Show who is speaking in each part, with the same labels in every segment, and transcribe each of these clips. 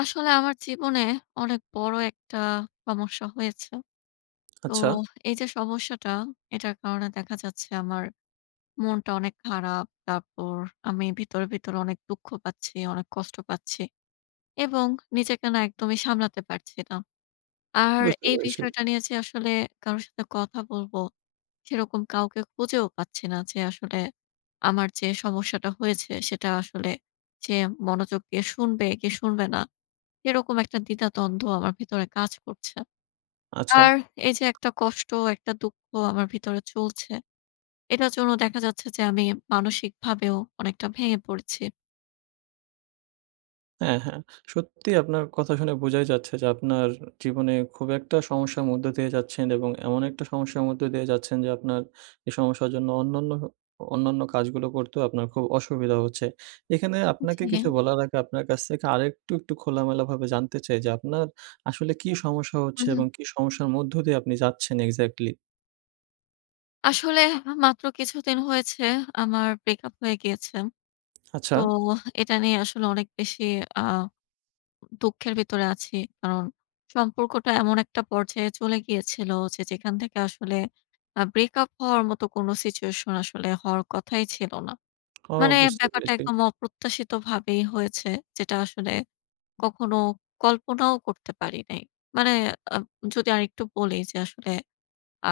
Speaker 1: আসলে আমার জীবনে অনেক বড় একটা সমস্যা হয়েছে। তো
Speaker 2: আচ্ছা।
Speaker 1: এই যে সমস্যাটা এটার কারণে দেখা যাচ্ছে আমার মনটা অনেক খারাপ। তারপর, আমি ভিতরে, ভিতরে অনেক দুঃখ পাচ্ছি, অনেক কষ্ট পাচ্ছি এবং নিজেকে না একদমই সামলাতে পারছি না। আর
Speaker 2: বুঝতে
Speaker 1: এই
Speaker 2: পেরেছি।
Speaker 1: বিষয়টা নিয়ে যে আসলে কারো সাথে কথা বলবো, সেরকম কাউকে খুঁজেও পাচ্ছি না যে আসলে আমার যে সমস্যাটা হয়েছে সেটা আসলে যে, মনোযোগ দিয়ে শুনবে কি শুনবে না? এরকম একটা দ্বিধাদ্বন্দ্ব আমার ভেতরে কাজ করছে। আর,
Speaker 2: আচ্ছা।
Speaker 1: এই যে একটা কষ্ট একটা দুঃখ আমার ভিতরে চলছে, এটার জন্য দেখা যাচ্ছে যে আমি মানসিকভাবেও অনেকটা ভেঙে পড়ছি।
Speaker 2: হ্যাঁ, হ্যাঁ! সত্যি আপনার কথা শুনে বোঝাই যাচ্ছে যে, আপনার জীবনে খুব একটা সমস্যার মধ্য দিয়ে যাচ্ছেন এবং এমন একটা সমস্যার মধ্য দিয়ে যাচ্ছেন যে আপনার এই সমস্যার জন্য অন্যান্য অন্যান্য কাজগুলো করতেও আপনার খুব অসুবিধা হচ্ছে। এখানে আপনাকে
Speaker 1: জি।
Speaker 2: কিছু বলার আগে আপনার কাছ থেকে আরেকটু একটু খোলামেলাভাবে জানতে চাই যে, আপনার আসলে কী সমস্যা
Speaker 1: হু,
Speaker 2: হচ্ছে
Speaker 1: হু।
Speaker 2: এবং কী সমস্যার মধ্য দিয়ে আপনি যাচ্ছেন exactly?
Speaker 1: আসলে হা মাত্র কিছুদিন হয়েছে, আমার ব্রেক আপ হয়ে গিয়েছে।
Speaker 2: আচ্ছা।
Speaker 1: তো হা এটা নিয়ে আসলে অনেক বেশি আ দুঃখের ভিতরে আছি। কারণ সম্পর্কটা এমন একটা পর্যায়ে চলে গিয়েছিল, যে যেখান থেকে আসলে আ ব্রেক আপ হওয়ার মতো কোন সিচুয়েশন আসলে হওয়ার কথাই ছিল না।
Speaker 2: ও!
Speaker 1: মানে
Speaker 2: বুঝতে
Speaker 1: ব্যাপারটা
Speaker 2: পেরেছি।
Speaker 1: একদম অপ্রত্যাশিতভাবেই হয়েছে, যেটা আসলে কখনো কল্পনাও করতে পারি নাই। মানে আ যদি আরেকটু বলি, যে আসলে আ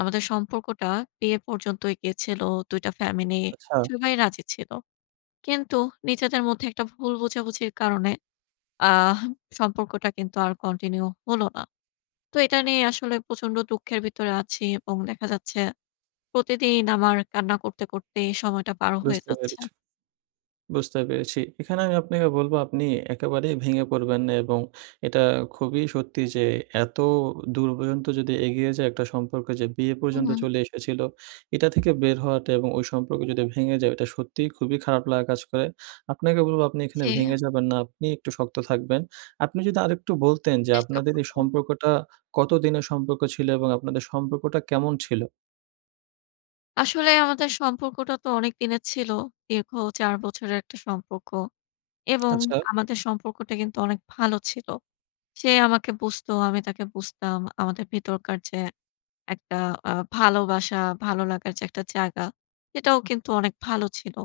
Speaker 1: আমাদের সম্পর্কটা বিয়ে পর্যন্তই গেছিল। ২ টা ফ্যামিলি
Speaker 2: আচ্ছা।
Speaker 1: সবাই রাজি ছিল। কিন্তু নিজেদের মধ্যে একটা ভুল বোঝাবুঝির কারণে আহ সম্পর্কটা কিন্তু আর কন্টিনিউ হলো না। তো এটা নিয়ে আসলে প্রচন্ড দুঃখের ভিতরে আছি, এবং দেখা যাচ্ছে প্রতিদিন আমার কান্না করতে, করতে সময়টা পার হয়ে
Speaker 2: বুঝতে
Speaker 1: যাচ্ছে।
Speaker 2: পেরেছ বুঝতে পেরেছি। এখানে আমি আপনাকে বলব, "আপনি একেবারেই ভেঙে পড়বেন না, এবং এটা খুবই সত্যি যে এত দূর পর্যন্ত যদি এগিয়ে যায় একটা সম্পর্কে, যে বিয়ে
Speaker 1: হু,
Speaker 2: পর্যন্ত
Speaker 1: হু।
Speaker 2: চলে এসেছিল, এটা থেকে বের হওয়াটা এবং ওই সম্পর্ক যদি ভেঙে যায়, ওইটা সত্যিই খুবই খারাপ লাগা কাজ করে।" আপনাকে বলব, "আপনি এখানে
Speaker 1: জি আ
Speaker 2: ভেঙে যাবেন না, আপনি একটু শক্ত থাকবেন।" আপনি যদি আরেকটু বলতেন, যে
Speaker 1: চেষ্টা
Speaker 2: আপনাদের এই
Speaker 1: করব।
Speaker 2: সম্পর্কটা কত দিনের সম্পর্ক ছিল? এবং আপনাদের সম্পর্কটা কেমন ছিল?
Speaker 1: আসলে আমাদের সম্পর্কটা তো অনেকদিনের ছিল। দীর্ঘ ৪ বছরের একটা সম্পর্ক। এবং
Speaker 2: আচ্ছা।
Speaker 1: আমাদের সম্পর্কটা কিন্তু অনেক ভালো ছিল। সে আমাকে বুঝতো, আমি তাকে বুঝতাম আমাদের ভিতরকার যে একটা আ ভালোবাসা, ভালো লাগার যে একটা জায়গা এটাও কিন্তু অনেক ভালো ছিল।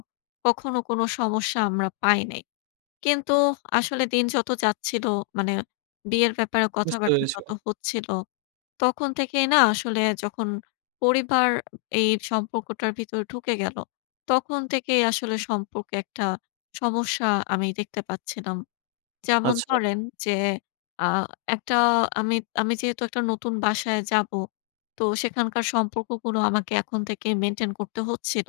Speaker 1: কখনো কোন সমস্যা আমরা পাই নাই। কিন্তু আসলে দিন যত যাচ্ছিলো, মানে বিয়ের ব্যাপারে
Speaker 2: বুঝতে
Speaker 1: কথাবার্তা
Speaker 2: পেরেছি।
Speaker 1: যত হচ্ছিল, তখন থেকেই না আসলে যখন পরিবার এই সম্পর্কটার ভিতরে ঢুকে গেল, তখন থেকেই আসলে সম্পর্কে একটা সমস্যা আমি দেখতে পাচ্ছিলাম। যেমন
Speaker 2: আচ্ছা।
Speaker 1: ধরেন যে আ একটা আমি, আমি যেহেতু একটা নতুন বাসায় যাবো। তো সেখানকার সম্পর্কগুলো আমাকে এখন থেকেই মেইনটেইন করতে হচ্ছিল,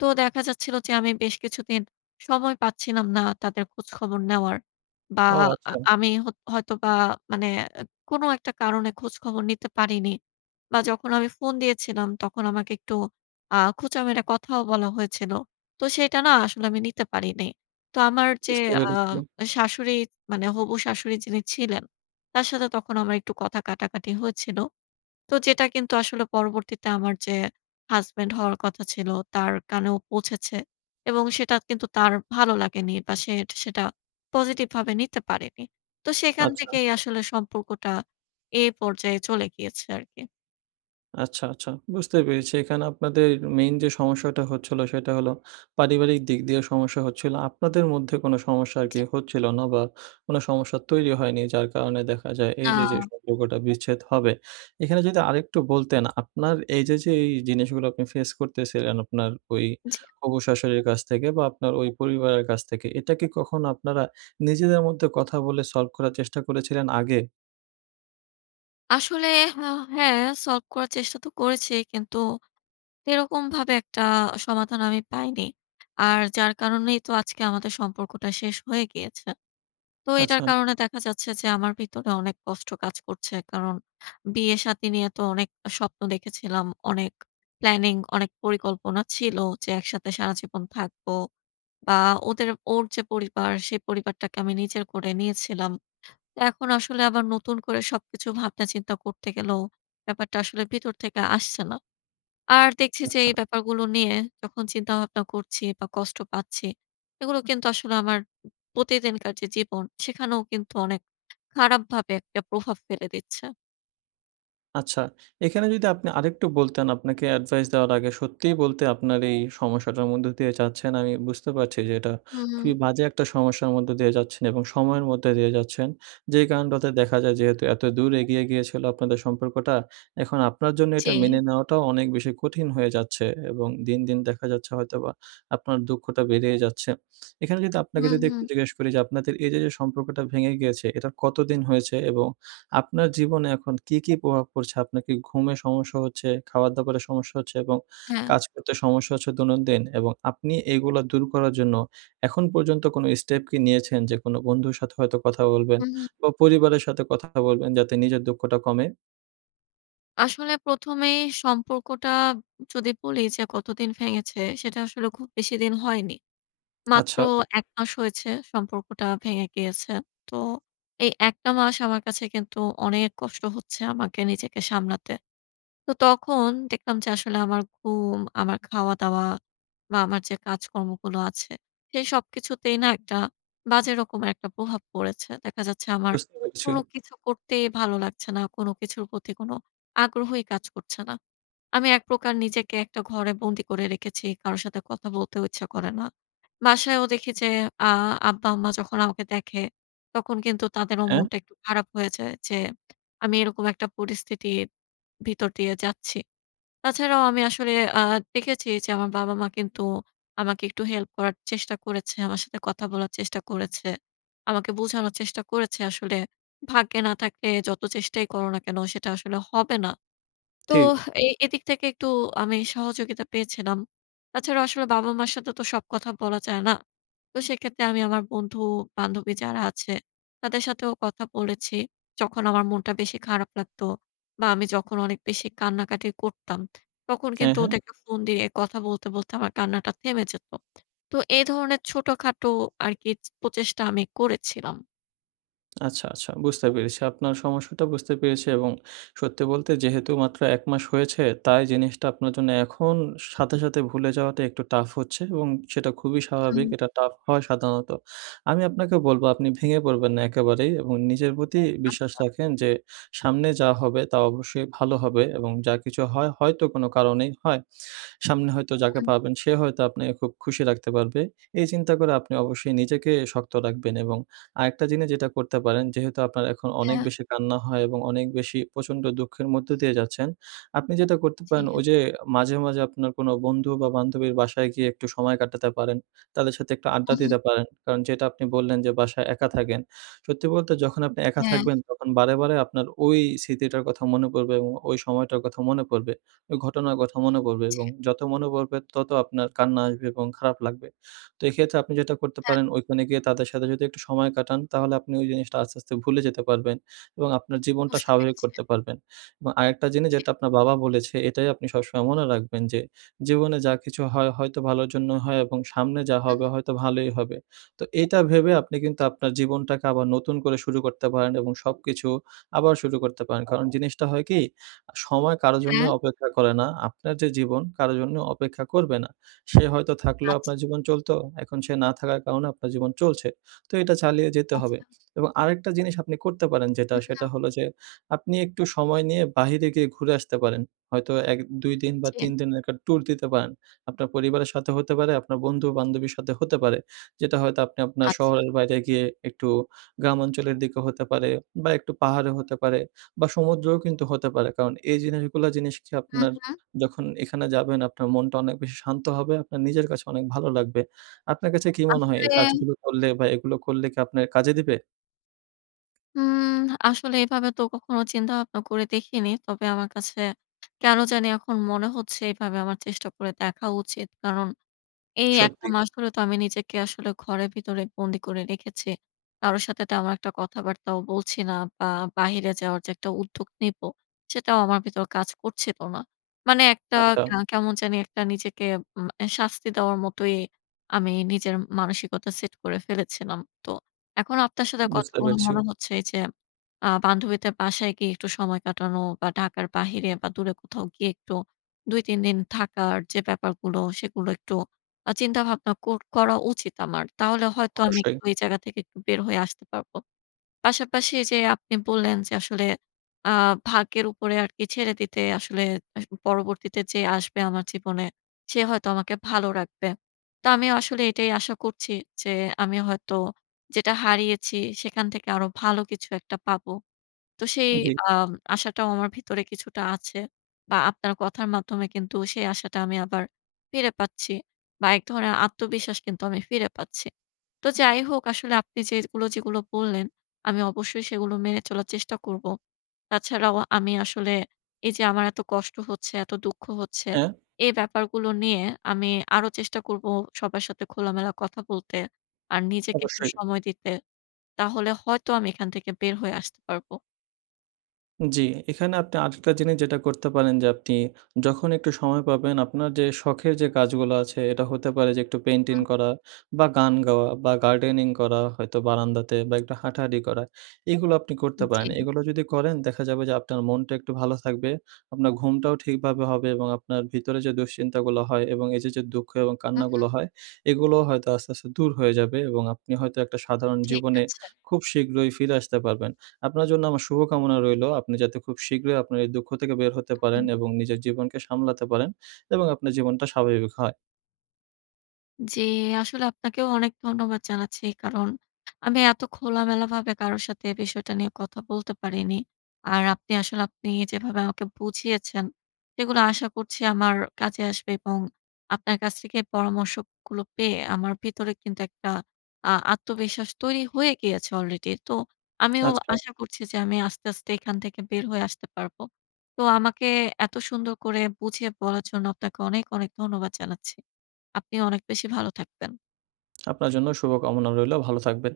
Speaker 1: তো দেখা যাচ্ছিল যে আমি বেশ কিছুদিন সময় পাচ্ছিলাম না তাদের খোঁজখবর নেওয়ার বা
Speaker 2: ও
Speaker 1: আ
Speaker 2: আচ্ছা!
Speaker 1: আমি হত হয়তোবা মানে অ্যা কোন একটা কারণে খোঁজখবর নিতে পারিনি। বা যখন আমি ফোন দিয়েছিলাম তখন আমাকে একটু আ খোঁচা মেরে কথাও বলা হয়েছিল। তো সেটা না আসলে আমি নিতে পারিনি। তো আমার যে
Speaker 2: বুঝতে পেরেছি।
Speaker 1: আম শাশুড়ি মানে হবু শ্বাশুড়ি যিনি ছিলেন তার সাথে তখন আমার একটু কথা কাটাকাটি হয়েছিল। তো যেটা কিন্তু আসলে পরবর্তীতে আমার যে হাসব্যান্ড হওয়ার কথা ছিল তার কানেও পৌঁছেছে। এবং সেটা কিন্তু তার ভালো লাগেনি বা সেট সেটা পজিটিভ ভাবে নিতে পারেনি। তো সেখান
Speaker 2: আচ্ছা।
Speaker 1: থেকেই আসলে সম্পর্কটা এই পর্যায়ে চলে গিয়েছে আর কি।
Speaker 2: আচ্ছা, আচ্ছা। বুঝতে পেরেছি এখানে আপনাদের main যে সমস্যাটা হচ্ছিল, সেটা হলো পারিবারিক দিক দিয়ে সমস্যা হচ্ছিলো। আপনাদের মধ্যে কোন সমস্যা আর কি
Speaker 1: জি।
Speaker 2: হচ্ছিল নবা কোন সমস্যা তৈরি হয়নি যার কারণে দেখা যায় এই যে, যে
Speaker 1: আ
Speaker 2: সম্পর্কটা বিচ্ছেদ হবে। এখানে যদি আরেকটু বলতেন আপনার এই যে, যে এই জিনিসগুলো আপনি face করতেছিলেন আপনার ওই
Speaker 1: জি।
Speaker 2: হবু শ্বাশুড়ির কাছ থেকে বা আপনার ওই পরিবারের কাছ থেকে এটা কি কখনো আপনারা, নিজেদের মধ্যে কথা বলে solve করার চেষ্টা করেছিলেন আগে?
Speaker 1: আসলে হা হ্যাঁ। solve করার চেষ্টা তো করেছি। কিন্তু সেরকম ভাবে একটা সমাধান আমি পাইনি। আর যার কারণেই তো আজকে আমাদের সম্পর্কটা শেষ হয়ে গিয়েছে। তো এটার
Speaker 2: আচ্ছা।
Speaker 1: কারণে দেখা যাচ্ছে যে আমার ভিতরে অনেক কষ্ট কাজ করছে। কারণ বিয়ে-শাদি নিয়ে তো অনেক আ স্বপ্ন দেখেছিলাম। অনেক planning, অনেক পরিকল্পনা ছিল যে একসাথে সারাজীবন থাকবো। বা ওদের ওর যে পরিবার, সে পরিবারটাকে আমি নিজের করে নিয়েছিলাম। তা এখন আসলে আবার নতুন করে সবকিছু ভাবনা-চিন্তা করতে গেলেও ব্যাপারটা আসলে ভিতর থেকে আসছে না। আর দেখছি যে
Speaker 2: আচ্ছা।
Speaker 1: এই ব্যাপারগুলো নিয়ে যখন চিন্তা-ভাবনা করছি বা কষ্ট পাচ্ছি এগুলো কিন্তু আসলে আমার প্রতিদিনকার যে জীবন, সেখানেও কিন্তু অনেক খারাপভাবে একটা প্রভাব ফেলে দিচ্ছে।
Speaker 2: আচ্ছা, এখানে যদি আপনি আরেকটু বলতেন, আপনাকে অ্যাডভাইস দেওয়ার আগে। সত্যিই বলতে আপনার এই সমস্যাটার মধ্য দিয়ে যাচ্ছেন, আমি বুঝতে পারছি যে এটা
Speaker 1: হুম।
Speaker 2: খুবই বাজে একটা সমস্যার মধ্যে দিয়ে যাচ্ছেন এবং সময়ের মধ্যে দিয়ে যাচ্ছেন। যে কারনটাতে দেখা যায়, যেহেতু এত দূর এগিয়ে গিয়েছিলো আপনাদের সম্পর্কটা, এখন আপনার জন্য এটা
Speaker 1: জি।
Speaker 2: মেনে নেওয়াটাও অনেক বেশি কঠিন হয়ে যাচ্ছে এবং দিন, দিন দেখা যাচ্ছে হয়তোবা আপনার দুঃখটা বেড়েই যাচ্ছে। এখানে যদি আপনাকে
Speaker 1: হুম,
Speaker 2: যদি একটু
Speaker 1: হুম।
Speaker 2: জিজ্ঞেস করি যে আপনাদের এইযে যে সম্পর্কটা ভেঙে গিয়েছে, এটা কতদিন হয়েছে এবং আপনার জীবনে এখন কি, কি প্রভাব পড়ছে? আপনার কি ঘুমের সমস্যা হচ্ছে, খাবার দাবারের সমস্যা হচ্ছে এবং
Speaker 1: হ্যাঁ।
Speaker 2: কাজ করতে সমস্যা হচ্ছে দৈনন্দিন? এবং আপনি এগুলো দূর করার জন্য এখন পর্যন্ত কোনো স্টেপ কি নিয়েছেন? যে কোনো বন্ধুর সাথে হয়তো কথা বলবেন
Speaker 1: হুম, হুম।
Speaker 2: বা পরিবারের সাথে কথা বলবেন যাতে নিজের দুঃখটা কমে?
Speaker 1: আসলে প্রথমেই সম্পর্কটা যদি বলি যে কতদিন ভেঙেছে, সেটা আসলে খুব বেশিদিন হয়নি। মাত্র
Speaker 2: আচ্ছা।
Speaker 1: ১ মাস হয়েছে সম্পর্কটা ভেঙে গিয়েছে। তো এই ১ টা মাস আমার কাছে কিন্তু অনেক কষ্ট হচ্ছে আমাকে, নিজেকে সামলাতে। তো তখন দেখলাম যে আসলে আমার ঘুম, আমার খাওয়া-দাওয়া বা আমার যে কাজকর্মগুলো আছে, সেই সবকিছুতেই না একটা বাজে রকমের একটা প্রভাব পড়েছে। দেখা যাচ্ছে আমার
Speaker 2: বুঝতে পেরেছি।
Speaker 1: কোনো কিছু করতেই ভালো লাগছে না। কোনো কিছুর প্রতি কোনো আগ্রহই কাজ করছে না। আমি এক প্রকার নিজেকে একটা ঘরে বন্দি করে রেখেছি। কারো সাথে কথা বলতেও ইচ্ছা করে না। বাসায়ও দেখি যে আ আব্বা-আম্মা যখন আমাকে দেখে, তখন কিন্তু তাদেরও
Speaker 2: হ্যাঁ?
Speaker 1: মনটা একটু খারাপ হয়ে যায়, যে আমি এরকম একটা পরিস্থিতির ভিতর দিয়ে যাচ্ছি। তাছাড়াও আমি আসলে আ দেখেছি যে আমার বাবা-মা কিন্তু আমাকে একটু হেল্প করার চেষ্টা করেছে। আমার সাথে কথা বলার চেষ্টা করেছে। আমাকে বোঝানোর চেষ্টা করেছে আসলে, "ভাগ্যে না থাকে যত চেষ্টাই করো না কেন সেটা আসলে হবে না।" তো
Speaker 2: ঠিক।
Speaker 1: এ এদিক থেকে একটু আমি সহযোগিতা পেয়েছিলাম। তাছাড়াও আসলে বাবা-মার সাথে তো সব কথা বলা যায় না। তো সেক্ষেত্রে আমি আমার বন্ধু, বান্ধবী যারা আছে তাদের সাথেও কথা বলেছি। যখন আমার মনটা বেশি খারাপ লাগতো বা আমি যখন অনেক বেশি কান্নাকাটি করতাম, তখন
Speaker 2: হ্যাঁ,
Speaker 1: কিন্তু
Speaker 2: হ্যাঁ।
Speaker 1: ওদেরকে ফোন দিয়ে কথা বলতে, বলতে আমার কান্নাটা থেমে যেতো। তো এই ধরনের ছোটখাটো আরকি প্রচেষ্টা আমি করেছিলাম।
Speaker 2: আচ্ছা, আচ্ছা। বুঝতে পেরেছি। আপনার সমস্যাটা বুঝতে পেরেছি এবং সত্যি বলতে, যেহেতু মাত্র ১ মাস হয়েছে, তাই জিনিসটা আপনার জন্য, এখন সাথে, সাথে ভুলে যাওয়াটা একটু tough হচ্ছে এবং সেটা খুবই স্বাভাবিক।
Speaker 1: হুম।
Speaker 2: এটা tough হয় সাধারণত। আমি আপনাকে বলব, আপনি ভেঙে পড়বেন না একেবারেই এবং নিজের প্রতি বিশ্বাস
Speaker 1: আচ্ছা।
Speaker 2: রাখেন যে, সামনে যা হবে তা অবশ্যই ভালো হবে এবং যা কিছু হয়, হয়তো কোন কারণেই হয়। সামনে হয়তো যাকে
Speaker 1: হুম।
Speaker 2: পাবেন, সে হয়তো আপনাকে খুব খুশি রাখতে পারবে। এই চিন্তা করে আপনি অবশ্যই নিজেকে শক্ত রাখবেন এবং আরেকটা জিনিস যেটা করতে পারেন, যেহেতু আপনার এখন অনেক
Speaker 1: হ্যাঁ।
Speaker 2: বেশি কান্না হয় এবং অনেক বেশি প্রচণ্ড দুঃখের মধ্য দিয়ে যাচ্ছেন। আপনি যেটা করতে পারেন,
Speaker 1: জ্বী।
Speaker 2: ওই যে মাঝে, মাঝে আপনার কোন বন্ধু বা বান্ধবীর বাসায় গিয়ে একটু সময় কাটাতে পারেন। তাদের সাথে একটু আড্ডা
Speaker 1: হুম, হুম।
Speaker 2: দিতে পারেন কারণ, যেটা আপনি বললেন যে, বাসায় একা থাকেন। সত্যি বলতে, যখন আপনি একা
Speaker 1: হ্যাঁ।
Speaker 2: থাকবেন, তখন বারেবারে আপনার ওই স্মৃতিটার কথা মনে পড়বে এবং ওই সময়টার কথা মনে পড়বে। ওই ঘটনার কথা মনে পড়বে
Speaker 1: জি।
Speaker 2: এবং যত মনে পড়বে, তত আপনার কান্না আসবে এবং খারাপ লাগবে। তো এক্ষেত্রে, আপনি যেটা করতে
Speaker 1: হ্যাঁ।
Speaker 2: পারেন, ঐখানে গিয়ে তাদের সাথে যদি একটু সময় কাটান, তাহলে আপনি ওই জিনিসটা আস্তে, আস্তে ভুলে যেতে পারবেন এবং আপনার জীবনটা
Speaker 1: বুঝতে
Speaker 2: স্বাভাবিক
Speaker 1: পেরেছি।
Speaker 2: করতে পারবেন এবং আরেকটা জিনিস
Speaker 1: জ্বী।
Speaker 2: যেটা আপনার বাবা বলেছে, এটাই আপনি সবসময় মনে রাখবেন যে, জীবনে যা কিছু হয়, হয়তো ভালোর জন্যই হয় এবং সামনে যা
Speaker 1: হুম,
Speaker 2: হবে,
Speaker 1: হুম।
Speaker 2: হয়তো ভালোই হবে। তো, এটা ভেবে আপনি কিন্তু আপনার জীবনটাকে আবার নতুন করে শুরু করতে পারেন, এবং সবকিছু আবার শুরু করতে পারেন। কারণ জিনিসটা হয় কি, আ সময় কারো জন্যই
Speaker 1: হ্যাঁ।
Speaker 2: অপেক্ষা করে না। আপনার যে জীবন, কারো জন্য অপেক্ষা করবে না। সে হয়তো থাকলেও
Speaker 1: আচ্ছা।
Speaker 2: আপনার জীবন চলত, এখন সে না থাকার কারণে আপনার জীবন চলছে। তো, এটা চালিয়ে যেতে হবে
Speaker 1: আচ্ছা।
Speaker 2: এবং আরেকটা জিনিস আপনি করতে পারেন যেটা,
Speaker 1: হু,
Speaker 2: সেটা
Speaker 1: হুম।
Speaker 2: হল যে, আপনি একটু সময় নিয়ে, বাহিরে গিয়ে ঘুরে আসতে পারেন। হয়তো, ১, ২ দিন বা
Speaker 1: জ্বী।
Speaker 2: ৩ দিনের একটা ট্যুর দিতে পারেন। আপনার পরিবারের সাথে হতে পারে, আপনার বন্ধু, বান্ধবীর সাথে হতে পারে। যেটা হয়তো আপনি, আপনার
Speaker 1: আচ্ছা।
Speaker 2: শহরের বাইরে গিয়ে, একটু গ্রামাঞ্চলের দিকও হতে পারে বা একটু পাহাড়েও হতে পারে বা সমুদ্রেও কিন্তু হতে পারে কারণ এই জিনিসগুলা, জিনিস
Speaker 1: হু,
Speaker 2: আপনার
Speaker 1: হুম।
Speaker 2: যখন এখানে যাবেন, আপনার মনটা অনেক বেশি শান্ত হবে। আপনার নিজের কাছে, অনেক ভালো লাগবে। আপনার কাছে কি মনে হয়, এই
Speaker 1: আসলে
Speaker 2: কাজগুলো করলে বা এগুলো করলে কি, আপনার কাজে দিবে?
Speaker 1: উম আসলে এভাবে তো কখনো চিন্তা ভাবনা করে দেখিনি। তবে আমার কাছে কেন জানি এখন মনে হচ্ছে এইভাবে আমার চেষ্টা করে দেখা উচিত। কারণ এই একটা
Speaker 2: সত্যি।
Speaker 1: মাস হলে তো আমি নিজেকে আসলে ঘরের ভেতরে বন্দি করে রেখেছি। কারো সাথে তেমন একটা কথাবার্তাও বলছি না বা বাহিরে যাওয়ার যে একটা উদ্যোগ নিবো, সেটাও আমার ভিতর কাজ করছিল না। মানে একটা
Speaker 2: আচ্ছা।
Speaker 1: কা কেমন জানি একটা নিজেকে উম এ শাস্তি দেওয়ার মতোই আমি নিজের মানসিকতা set করে ফেলেছিলাম। তো এখন আপনার সাথে কথা
Speaker 2: বুঝতে
Speaker 1: বলে
Speaker 2: পেরেছি।
Speaker 1: মনে হচ্ছে যে আ বান্ধবীদের বাসায় গিয়ে একটু সময় কাটানো বা ঢাকার বাহিরে বা দূরে কোথাও গিয়ে একটু ২ ৩ দিন থাকার যে ব্যাপারগুলো সেগুলো একটু আ চিন্তা ভাবনা কর করা উচিত আমার। তাহলে হয়তো আমি
Speaker 2: অবশ্যই।
Speaker 1: এক্টু এই জায়গা থেকে একটু বের হয়ে আসতে পারবো। পাশাপাশি এই যে আপনি বললেন যে আসলে আ ভাগ্যের উপরে আরকি ছেড়ে দিতে আসলে পরবর্তীতে যে আসবে আমার জীবনে সে হয়তো আমাকে ভালো রাখবে। তো আমি আসলে এটাই আশা করছি, যে আমি হয়তো যেটা হারিয়েছি সেখান থেকে আরো ভালো কিছু একটা পাবো। তো সেই
Speaker 2: জী।
Speaker 1: আ আশাটাও আমার ভিতরে কিছুটা আছে বা আপনার কথার মাধ্যমে কিন্তু সেই আশাটা আমি আবার ফিরে পাচ্ছি বা এক ধরনের আত্মবিশ্বাস কিন্তু আমি ফিরে পাচ্ছি। তো যাই হোক আসলে আপনি যেগুলো, যেগুলো বললেন আমি অবশ্যই সেগুলো মেনে চলার চেষ্টা করব। তাছাড়াও আমি আসলে এই যে আমার এত কষ্ট হচ্ছে, এত দুঃখ হচ্ছে
Speaker 2: হ্যাঁ?
Speaker 1: এই ব্যাপারগুলো নিয়ে আমি আরো চেষ্টা করব সবার সাথে খোলামেলা কথা বলতে। আর নিজেকে একটু
Speaker 2: অবশ্যই।
Speaker 1: সময় দিতে। তাহলে হয়তো আমি এখান থেকে বের হয়ে আসতে পারবো।
Speaker 2: উম জি এখানে আপনি আরেকটা জিনিস যেটা করতে পারেন যে আপনি যখন একটু সময় পাবেন আপনার যে শখের যে কাজগুলা আছে, এটা হতে পারে যে একটু পেইন্টিং
Speaker 1: হ্যাঁ।
Speaker 2: করা বা গান গাওয়া বা গার্ডেনিং করা, হয়তো বারান্দাতে বা একটু হাঁটাহাঁটি করা এগুলো আপনি করতে
Speaker 1: উম
Speaker 2: পারেন।
Speaker 1: জি।
Speaker 2: এগুলা যদি করেন দেখা যাবে যে আপনার মনটা একটু ভালো থাকবে, আপনার ঘুমটাও ঠিকভাবে হবে এবং আপনার ভিতরে যে দুশ্চিন্তাগুলো হয় এবং এই যে, যে দুঃখ এবং
Speaker 1: হু,
Speaker 2: কান্নাগুলো
Speaker 1: হু।
Speaker 2: হয় এগুলো হয়তো আস্তে, আস্তে দূর হয়ে যাবে এবং আপনি হয়তো একটা সাধারণ
Speaker 1: ঠিক
Speaker 2: জীবনে
Speaker 1: আছে।
Speaker 2: খুব শীঘ্রই ফিরে আসতে পারবেন। আপনার জন্য আমার শুভকামনা রইলো, আপনি যাতে খুব শীঘ্রই আপনার এই দুঃখ থেকে বের হতে পারেন
Speaker 1: হুম।
Speaker 2: এবং নিজের জীবনকে সামলাতে পারেন এবং আপনার জীবনটা স্বাভাবিক হয়।
Speaker 1: জি, আসলে আপনাকেও অনেক ধন্যবাদ জানাচ্ছি কারণ, আমি এত খোলামেলাভাবে কারো সাথে এ বিষয়টা নিয়ে কথা বলতে পারিনি। আর আপনি আসলে আপনি যেভাবে আমাকে বুঝিয়েছেন, সেগুলা আশা করছি আমার কাজে আসবে এবং আপনার কাছ থেকে পরামর্শ গুলো পেয়ে আমার ভিতরে কিন্তু একটা আ আত্মবিশ্বাস তৈরি হয়ে গিয়েছে আলরেডি তো, আমিও
Speaker 2: আচ্ছা।
Speaker 1: আশা করছি যে আমি আস্তে, আস্তে এখান থেকে বের হয়ে আসতে পারবো। তো আমাকে এত সুন্দর করে বুঝিয়ে বলার জন্য আপনাকে অনেক, অনেক ধন্যবাদ জানাচ্ছি আপনি অনেক বেশি ভালো থাকবেন।
Speaker 2: আপনার জন্যও শুভ কামনা রইলেও ভালো থাকবেন।